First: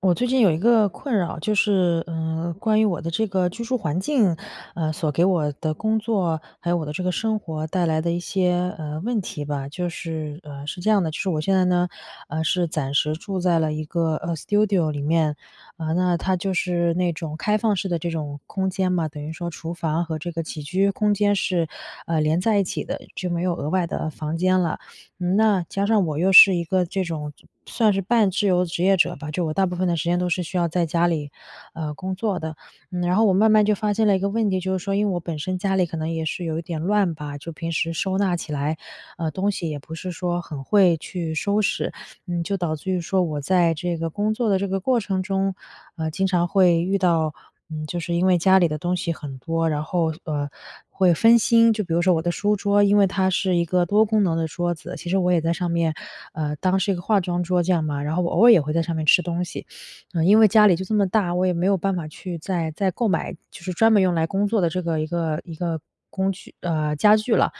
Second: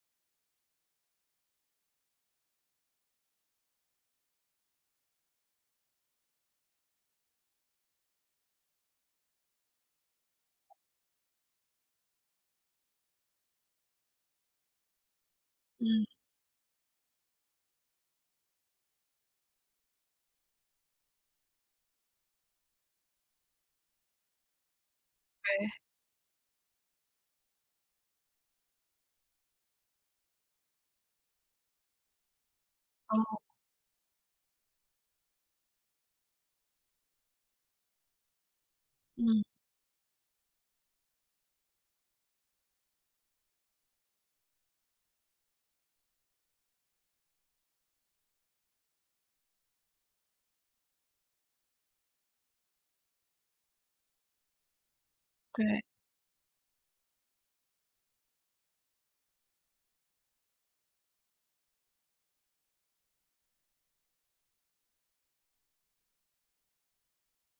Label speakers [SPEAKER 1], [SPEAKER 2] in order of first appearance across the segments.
[SPEAKER 1] 我最近有一个困扰。就是，呃，关于我的这个居住环境，呃，所给我的工作，还有我的这个生活带来的一些，呃，问题吧。就是呃，是这样的，就是我现在呢，呃，是暂时住在了一个，呃，studio 里面。呃，
[SPEAKER 2] 嗯。
[SPEAKER 1] 那它就是那种开放式的这种空间嘛，等于说厨房和这个起居空间是，呃，连在一起的，就没有额外的房间了。嗯，那
[SPEAKER 2] 对。
[SPEAKER 1] 加上我又是一个这种算是半自由职业者吧，就我大部分的时间都是需要在家里，呃，工作的。嗯，然后我
[SPEAKER 2] 哦。
[SPEAKER 1] 慢慢就发现了一个问题，就是说，因为我本身家里可能也是有一点乱吧。就平时收纳起来，呃，
[SPEAKER 2] 嗯。
[SPEAKER 1] 东西也不是说很会去收拾。嗯，就导致于说我在这个工作的这个过程中，呃，经常会遇到，嗯，就是因为家里的东西很多，然后，呃，会分心。就比如说我的书桌，因为它是一个多功能的桌子。其实我也在上
[SPEAKER 2] 对。
[SPEAKER 1] 面，呃，当是一个化妆桌这样嘛。然后我偶尔也会在上面吃东西。嗯，因为家里就这么大，我也没有办法去再再购买，就是专门用来工作的这个一个一个工具呃，家具了。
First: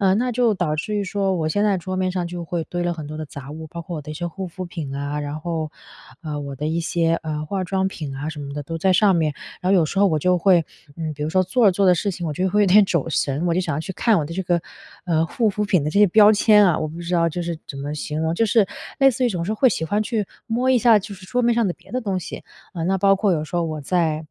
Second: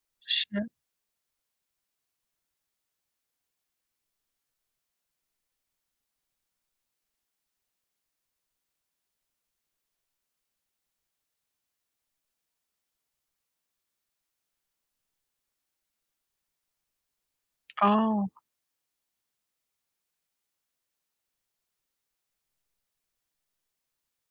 [SPEAKER 1] 呃，那就
[SPEAKER 2] 是。
[SPEAKER 1] 导致于说我现在桌面上就会堆了很多的杂物，包括我的一些护肤品啊，然后，呃，我的一些，呃，化妆品啊什么的都在上面。然后有时候我就会，嗯，比如说做着做着事情我就会有点走神，我就想要去看我的这个，呃，护肤品的这些标签啊。我不知道就是怎么形
[SPEAKER 2] 哦。
[SPEAKER 1] 容，就是类似于总是会喜欢去摸一下就是桌面上的别的东西，啊，那包括有时候我在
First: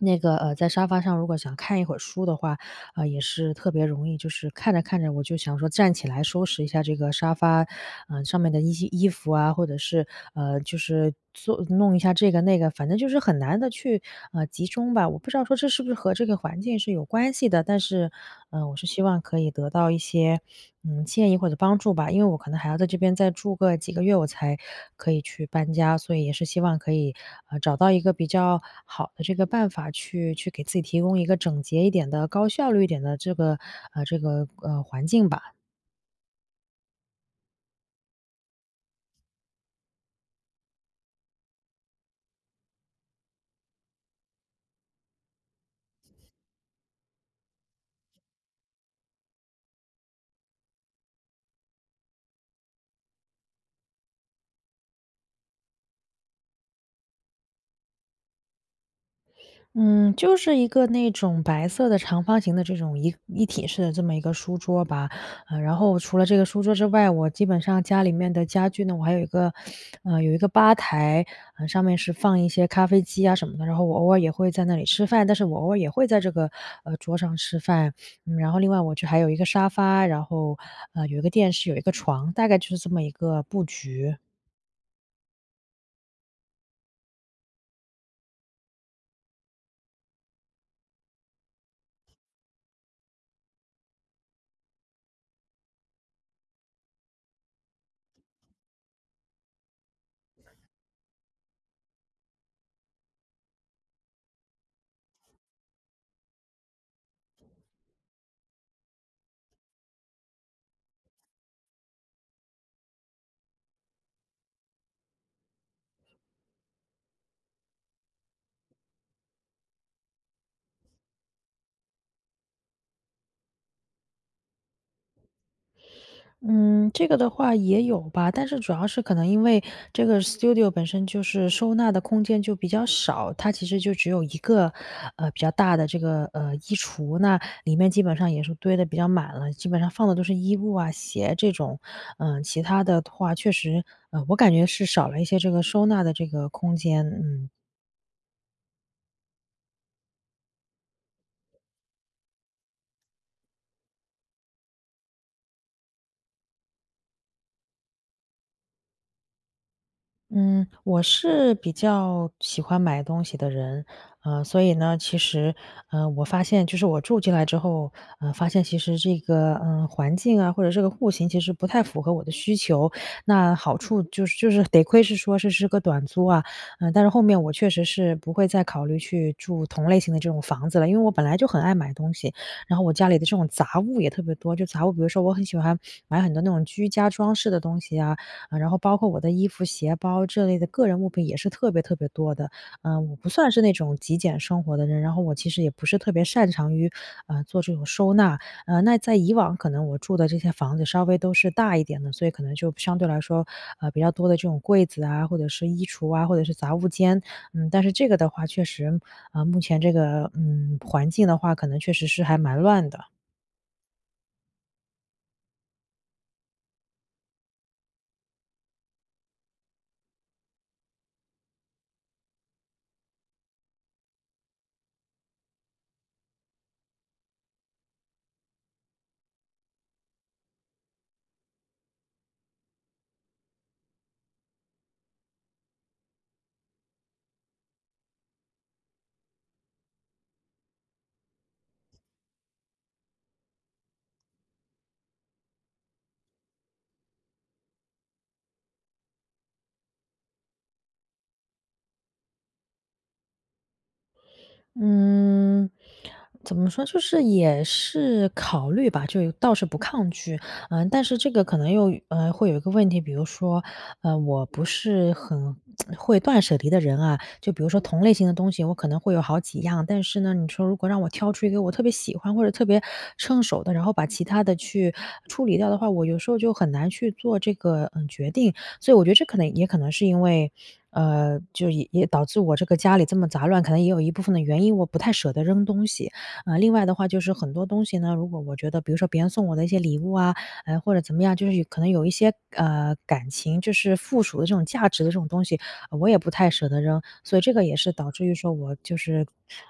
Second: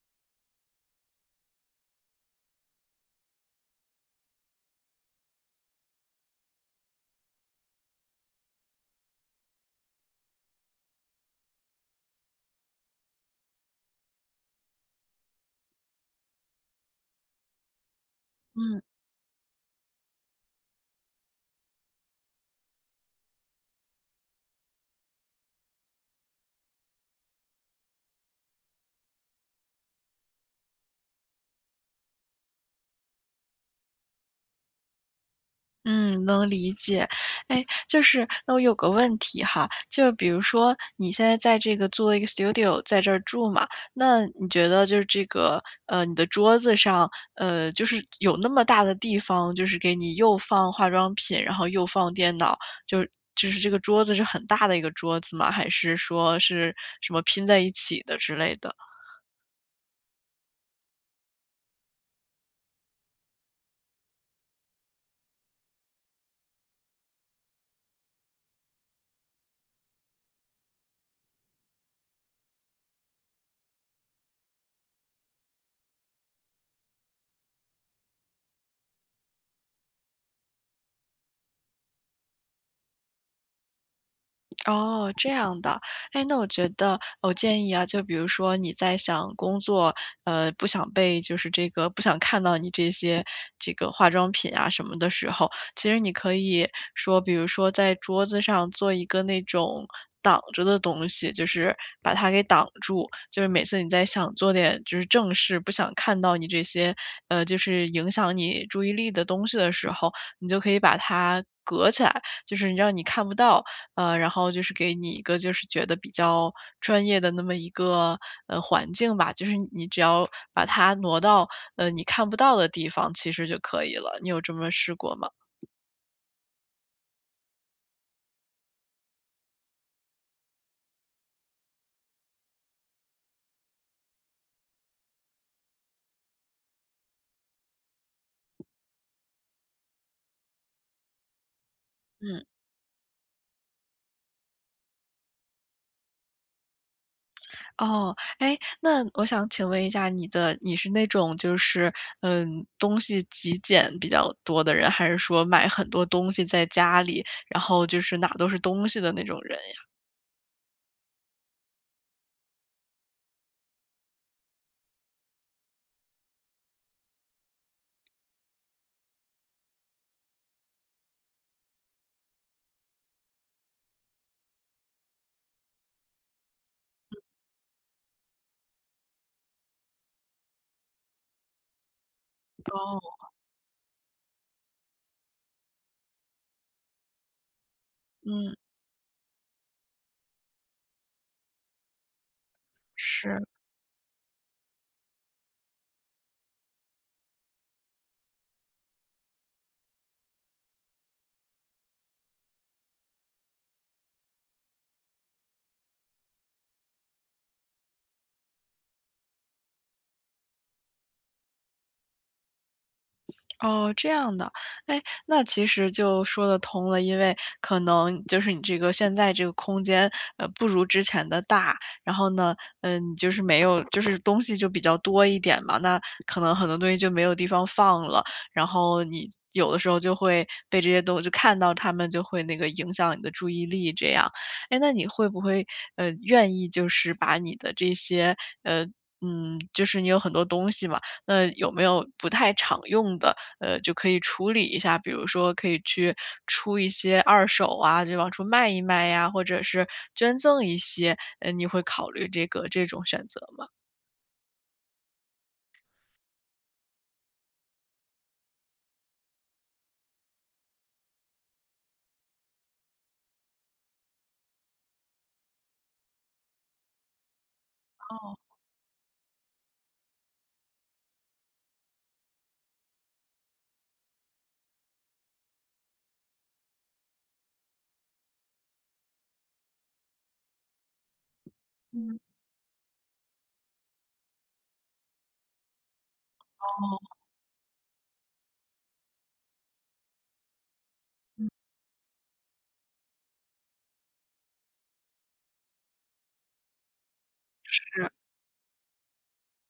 [SPEAKER 1] 那个，呃，在沙发上如果想看一会儿书的话，呃，也是特别容易，就是看着看着我就想说站起来收拾一下这个沙发，呃，上面的一些衣服啊，或者是，呃，就是做弄一下这个那个，反正就是很难地去，呃，集中吧。我不知道说这是不是和这个环境是有关系的，但是，呃，我
[SPEAKER 2] 嗯。
[SPEAKER 1] 是希望可以得到一些，嗯，建议或者帮助吧。因为我可能还要在这边再住个几个月，我才可以去搬家。所以也是希望可以，呃，找到一个比较好的这个办法去去给自己提供一个整洁一点的，高效率一点的这个呃，这个，呃，环境吧。
[SPEAKER 2] 嗯，能理解。诶，就是那我有个问题哈。就比如说你现在在这个做一个 Studio，在这儿住嘛。那你觉得就这个呃，你的桌子上，呃，就是有那么大的地方，就是给你又放化妆品，然后又放电脑。就就是这个桌子是很大的一个桌子吗？还是说是什么拼在一起的之类的？
[SPEAKER 1] 嗯，就是一个那种白色的长方形的这种一一体式的这么一个书桌吧。呃，然后除了这个书桌之外，我基本上家里面的家具呢我还有一个 呃，有一个吧台，呃，上面是放一些咖啡机啊什么的。然后我偶尔也会在那里吃饭，但是我偶尔也会在这个，呃，桌上吃饭。然后另外我就还有一个沙发，然后，呃，有一个电视，有一个床，大概就是这么一个布局。
[SPEAKER 2] 哦，这样的。诶，那我觉得我建议啊，就比如说你在想工作，嗯，不想被就是这个不想看到你这些，这个化妆品啊什么的时候，其实你可以说比如说在桌子上做一个那种挡着的东西，就是把它给挡住。就是每次你在想做点就是正事，不想看到你这些呃，就是影响你注意力的东西的时候，你就可以把它隔起来，就是让你看不到，呃，然后就是给你一个就是觉得比较专业的那么一个，呃，环境吧。就是你只要把它挪到，呃，你看不到的地方，其实就可以了。你有这么试过吗？
[SPEAKER 1] 嗯，这个的话也有吧。但是主要是可能因为这个 Studio 本身就是收纳的空间就比较少。它其实就只有一个，呃，比较大的这个，呃，衣橱，那里面基本上也是堆得比较满了，基本上放的都是衣物啊、鞋这种。呃，
[SPEAKER 2] 嗯。
[SPEAKER 1] 其它的话，确实，我感觉是少了一些这个收纳的这个空间，嗯。
[SPEAKER 2] 哦。诶，那我想请问一下你的你是那种就是嗯，东西极简比较多的人，还是说买很多东西在家里，然后就是哪都是东西的那种人呀？
[SPEAKER 1] 嗯，我是比较，喜欢买东西的人。呃，所以呢其实呃，我发现，就是我住进来之后，呃，发现其实这个，呃，环境啊，或者这个户型其实不太符合我的需求。那好处就是就是得亏是说这是个短租啊。呃，但是后面我确实是不会再考虑去住同类型的这种房子了。因为我本来就很爱买东西，然后我家里的
[SPEAKER 2] 哦。
[SPEAKER 1] 这种杂物也特别多，就杂物比如说我很喜欢买很多那种居家装饰的东西啊。
[SPEAKER 2] 嗯。
[SPEAKER 1] 呃，然后包括我的衣服、鞋、包这类的个人物品也是特别特别多的。呃，我不
[SPEAKER 2] 是。
[SPEAKER 1] 算是那种极简生活的人。然后我其实也不是特别擅长于，呃，做这种收纳。呃，那在以往可能我住的这些房子稍微都是大一点的，所以可能就相对来说，呃，比较多的这种柜子啊，或者是衣橱啊，或者是杂物间。嗯，但是这个的话，确实，呃，目前这个，嗯，环境的话可能确实是还蛮乱的。
[SPEAKER 2] 哦，这样的。诶，那其实就说得通了。因为可能就是你这个现在这个空间，呃，不如之前的大。然后呢，呃，你就是没有就是东西就比较多一点嘛。那可能很多东西就没有地方放了。然后你，有的时候就会被这些东西就看到它们，就会那个影响你的注意力，这样。诶，那你会不会，呃，愿意就是把你的这些呃，嗯，就是你有很多东西嘛，那有没有不太常用的，呃，就可以处理一下，比如说可以去，出一些二手啊，就往出卖一卖呀，或者是捐赠一些。呃，你会考虑这个这种选择吗？
[SPEAKER 1] 嗯，怎么说，就是也是考虑吧，就有倒是不抗拒。呃，但是这个可能又，呃，会有一个问题，比如说，呃，我不是很 会断舍离的人啊。就比如说同类型的
[SPEAKER 2] 哦。
[SPEAKER 1] 东西，我可能会有好几样。但是呢，你说如果让我挑出一个我特别喜欢或者特别称手的，然后把其它的去处理掉的话，我有时候就很难去做这个，嗯，决定。所以我觉得这可能也可能是因为呃，就也
[SPEAKER 2] 嗯。
[SPEAKER 1] 导致我这个家里这么杂乱，可能也有一部分的原因，我不太舍得扔东西。啊，另外的话
[SPEAKER 2] 哦。
[SPEAKER 1] 就是很多东西呢，如果我觉得比如说别人送我的一些礼物啊，呃，或者怎么样，
[SPEAKER 2] 嗯。
[SPEAKER 1] 就是可能有一些，呃，感情，就是附属的这种价值的这种东西，我也不太舍得扔。所以这个也是导
[SPEAKER 2] 是。
[SPEAKER 1] 致于说我就是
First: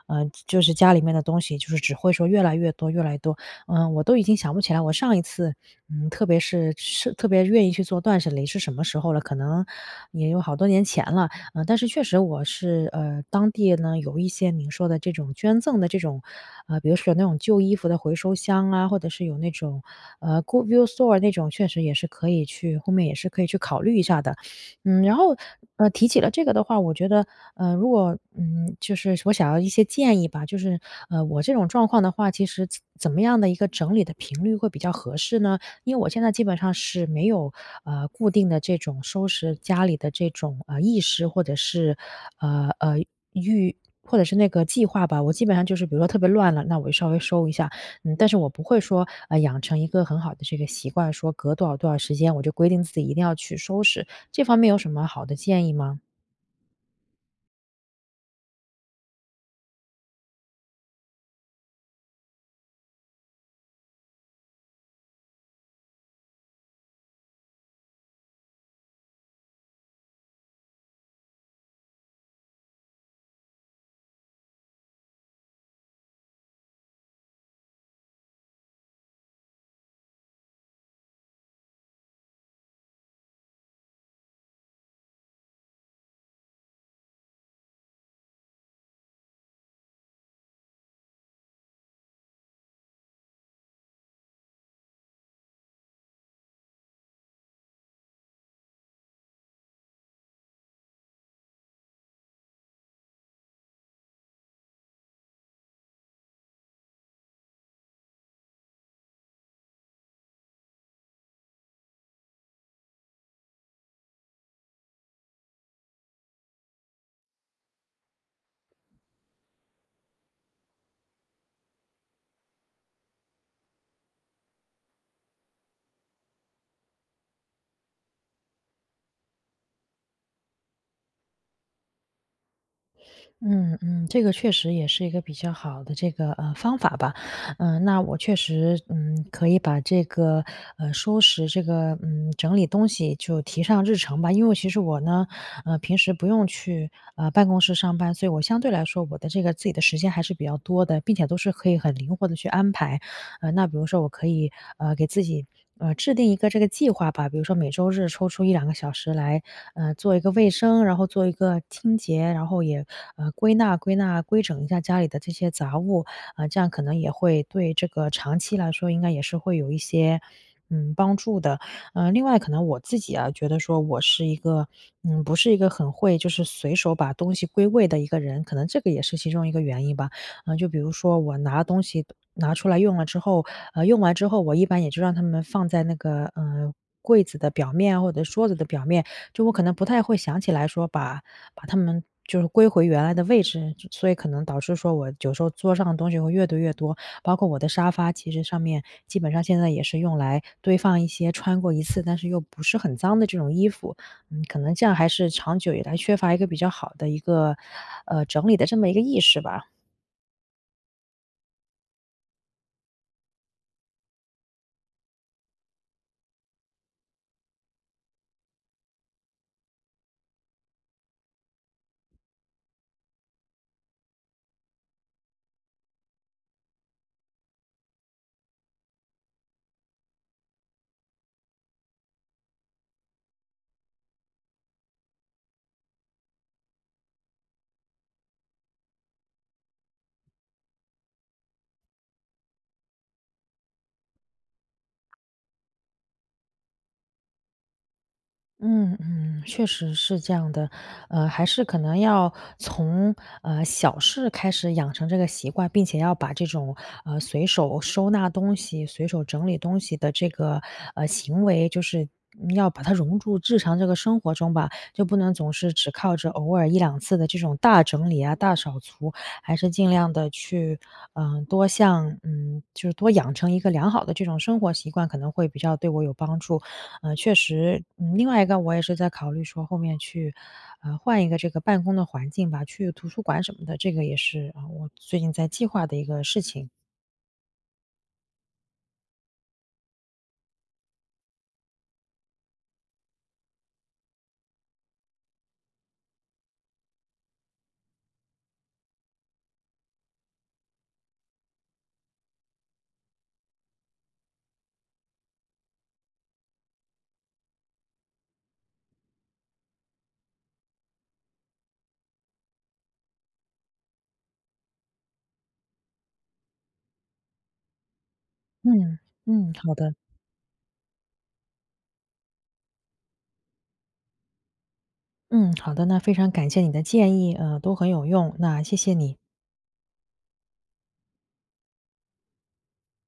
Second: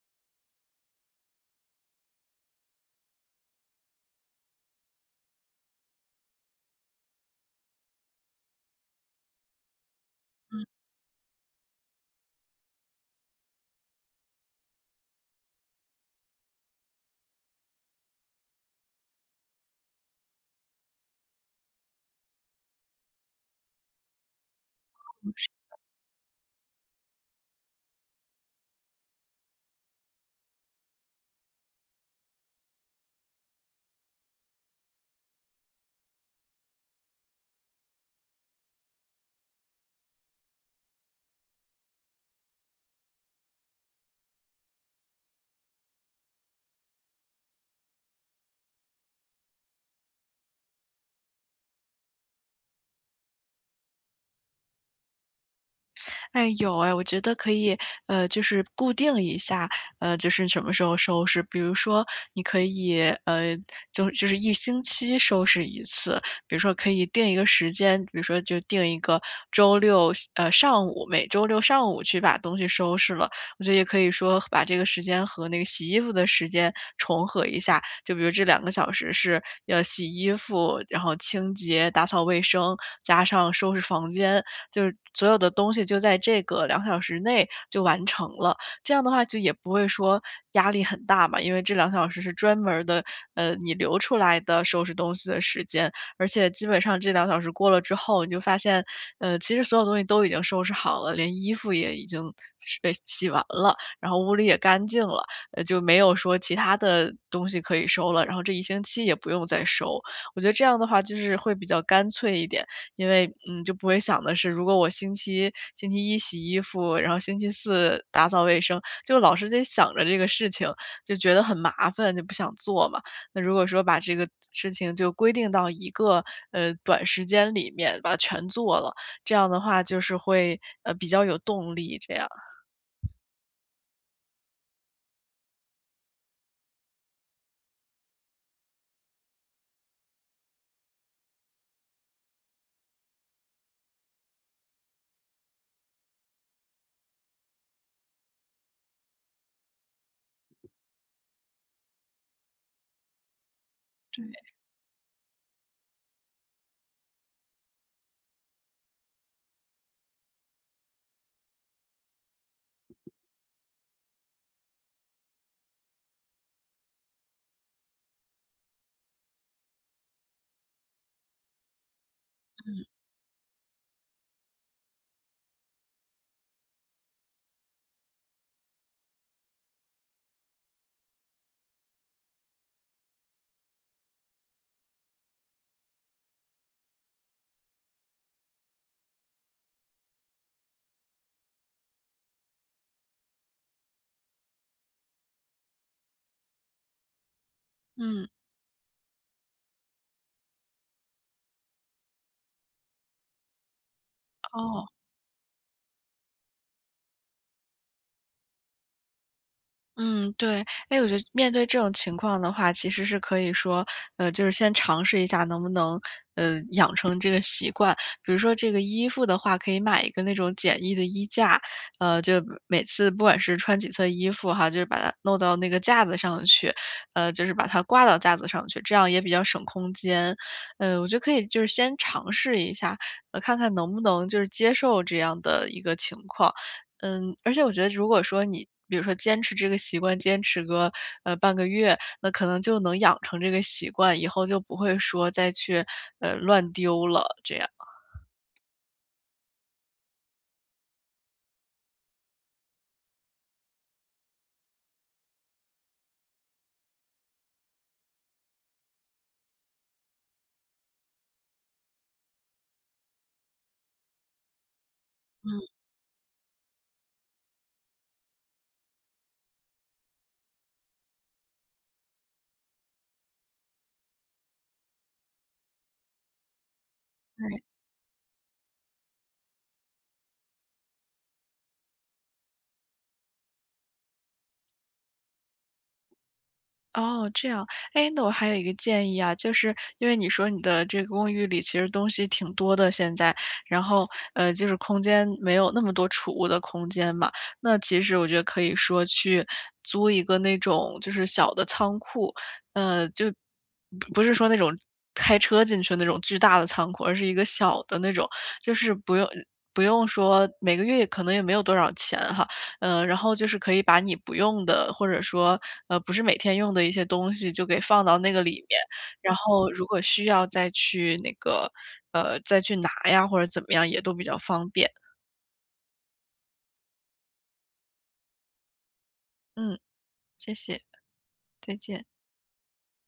[SPEAKER 1] 呃，就是家里面的东西，就是只会说越来越多越来越多。呃，我都已经想不起来，我上一次，嗯，特别是是特别愿意去做断舍离是什么时候了，可能也有好
[SPEAKER 2] 嗯。
[SPEAKER 1] 多年前了。呃，但是确实我是，呃，当地呢，有一些您说的这种捐赠的这种，呃，比如说有那种旧衣服的回收箱啊，或者是有那种，呃，good use store 那种，确实也是可以去后面也是可以去考虑一下的。嗯，然后，
[SPEAKER 2] 是的。
[SPEAKER 1] 呃，提起了这个的话，我觉得，呃，如果，嗯，就是我想要一些建议吧。就是，呃，我这种状况的话，其实怎怎么样的一个整理的频率会比较合适呢？因为我现在基本上是没有，呃，固定的这种收拾家里的这种，呃，意识，或者是，呃呃，预或者是那个计划吧。我基本上就是比如说特别乱了，那我就稍微收一下。嗯，但是我不会说，呃，养成一个很好的这个习惯，说隔多少多少时间，我就规定自己一定要去收拾。这方面有什么好的建议吗？
[SPEAKER 2] 哎，有哎。我觉得可以，呃，就是固定一下，呃，就是什么时候收拾。比如说你可以，呃，就就是1星期收拾1次，比如说可以定一个时间。比如说就定一个周六下呃，上午，每周六上午去把东西收拾了。我觉得也可以说和把这个时间和那个洗衣服的时间重合一下，就比如这2个小时是要洗衣服，然后清洁打扫卫生，加上收拾房间，就是所有的东西就在这个2小时内就完成了。这样的话就也不会说压力很大嘛，因为这2小时是专门儿的，呃，你留出来的收拾东西的时间。而且基本上这2小时过了之后，你就发现，呃，其实所有东西都已经收拾好了，连衣服也已经收呃，洗完了，然后屋里也干净了。呃，就没有说其它的东西可以收了，然后这一星期也不用再收。我觉得这样的话就是会比较干脆一点，因为，嗯，就不会想的是如果我星期星期一洗衣服，然后星期四打扫卫生，就老是在想着这个事情，就觉得很麻烦，就不想做嘛。那如果说把这个事情就规定到一个，呃，短时间里面，把它全做了，这样的话就是会，呃，比较有动力这样。
[SPEAKER 1] 嗯嗯，这个确实也是一个比较好的这个，呃，方法吧。呃，那我确实，嗯，可以把这个，呃，收拾这个嗯，整理东西就提上日程吧。因为其实我呢，呃，平时不用去，呃，办公室上班。所以我相对来说，我的这个自己的时间还是比较多的，并且都是可以很灵活地去安排。呃，那比如说我可
[SPEAKER 2] 对。
[SPEAKER 1] 以，呃，给自己，呃，制定一个这个计划吧，比如说每周日抽出1-2个小时来，呃，做一个卫生，然后做一个清洁。然后也，呃，归纳归纳，归整一下家里的这些杂物。呃，这样可能也会对这个长期来说应该也是会有一些，嗯，帮助的。呃，另外可能我
[SPEAKER 2] 嗯。
[SPEAKER 1] 自己啊，觉得说我是一个嗯，不是一个很会就是随手把东西归位的一个人。可能这个也是其中一个原因吧，呃，就比如说我拿东西，拿出来用了之后，呃，用完之后，我一般也就让它们放在那个，呃，柜子的表面或者桌子的表面。就我可能不太会想起说把把它们就是归回原来的位置，所以可能导致说我有时候桌上的东西会越堆越多。包括我的沙发，
[SPEAKER 2] 嗯。
[SPEAKER 1] 其实上面基本上现在也是用来堆放一些穿过一次，但是又不是很脏的这种衣服。嗯，可能这
[SPEAKER 2] 哦。
[SPEAKER 1] 样还是长久以来缺乏一个比较好的一个，呃，整理的这么一个意识吧。
[SPEAKER 2] 嗯，对。诶，我觉得面对这种情况的话，其实是可以说呃，就是先尝试一下能不能，呃，养成这个习惯。比如说这个衣服的话可以买一个那种简易的衣架，呃，就每次不管是穿几次地衣服哈，就把它弄到那个架子上去，呃，就是把它挂到架子上去，这样也比较省空间。呃，我觉得可以就是先尝试一下，呃，看看能不能就是接受这样的一个情况。嗯，而且我觉得如果说你比如说坚持这个习惯，坚持个，呃，半个月。那可能就能养成这个习惯，以后就不会说再去，呃，乱丢了这样。
[SPEAKER 1] 嗯嗯，确实是这样的。呃，还是可能要从，呃，小事开始养成这个习惯。并且要把这种，呃，随手收纳东西，随手整理东西的这个，呃，行为，就是要把它融入日常这个生活中吧。就不能总
[SPEAKER 2] 嗯。
[SPEAKER 1] 是只靠着偶尔1-2次的这种大整理啊，大扫除，还是尽量地去，呃，多向嗯，就是多养成一个良好的这种生活习惯，可能会比较对我有帮助。嗯，确
[SPEAKER 2] 对。
[SPEAKER 1] 实，呃，另外一个我也是在考虑说后面去，呃，换一个这个办公的环境吧，去图书馆什么的，这个也是，呃，我最近在计划的一个事情。
[SPEAKER 2] 哦，这样。诶，那我还有一个建议啊，就是因为你说你的这个公寓里其实东西挺多的现在，然后，呃，就是空间没有那么多储物的空间嘛。那其实我觉得可以说去租一个那种就是小的仓库。呃，就不是说那种开车进去那种巨大的仓库，而是一个小的那种。就是不用不用说每个月可能也没有多少钱哈，呃，然后就是可以把你不用的，或者说，呃，不是每天用的一些东西就给放到那个里面，
[SPEAKER 1] 嗯，
[SPEAKER 2] 然
[SPEAKER 1] 嗯，
[SPEAKER 2] 后
[SPEAKER 1] 好
[SPEAKER 2] 如
[SPEAKER 1] 的。
[SPEAKER 2] 果需要再去那个呃，再去拿呀，或者怎么样，也都比较方便。
[SPEAKER 1] 嗯，好的。那非常感谢你的建议，呃，都很有用，那谢谢你。
[SPEAKER 2] 嗯，谢谢，再见。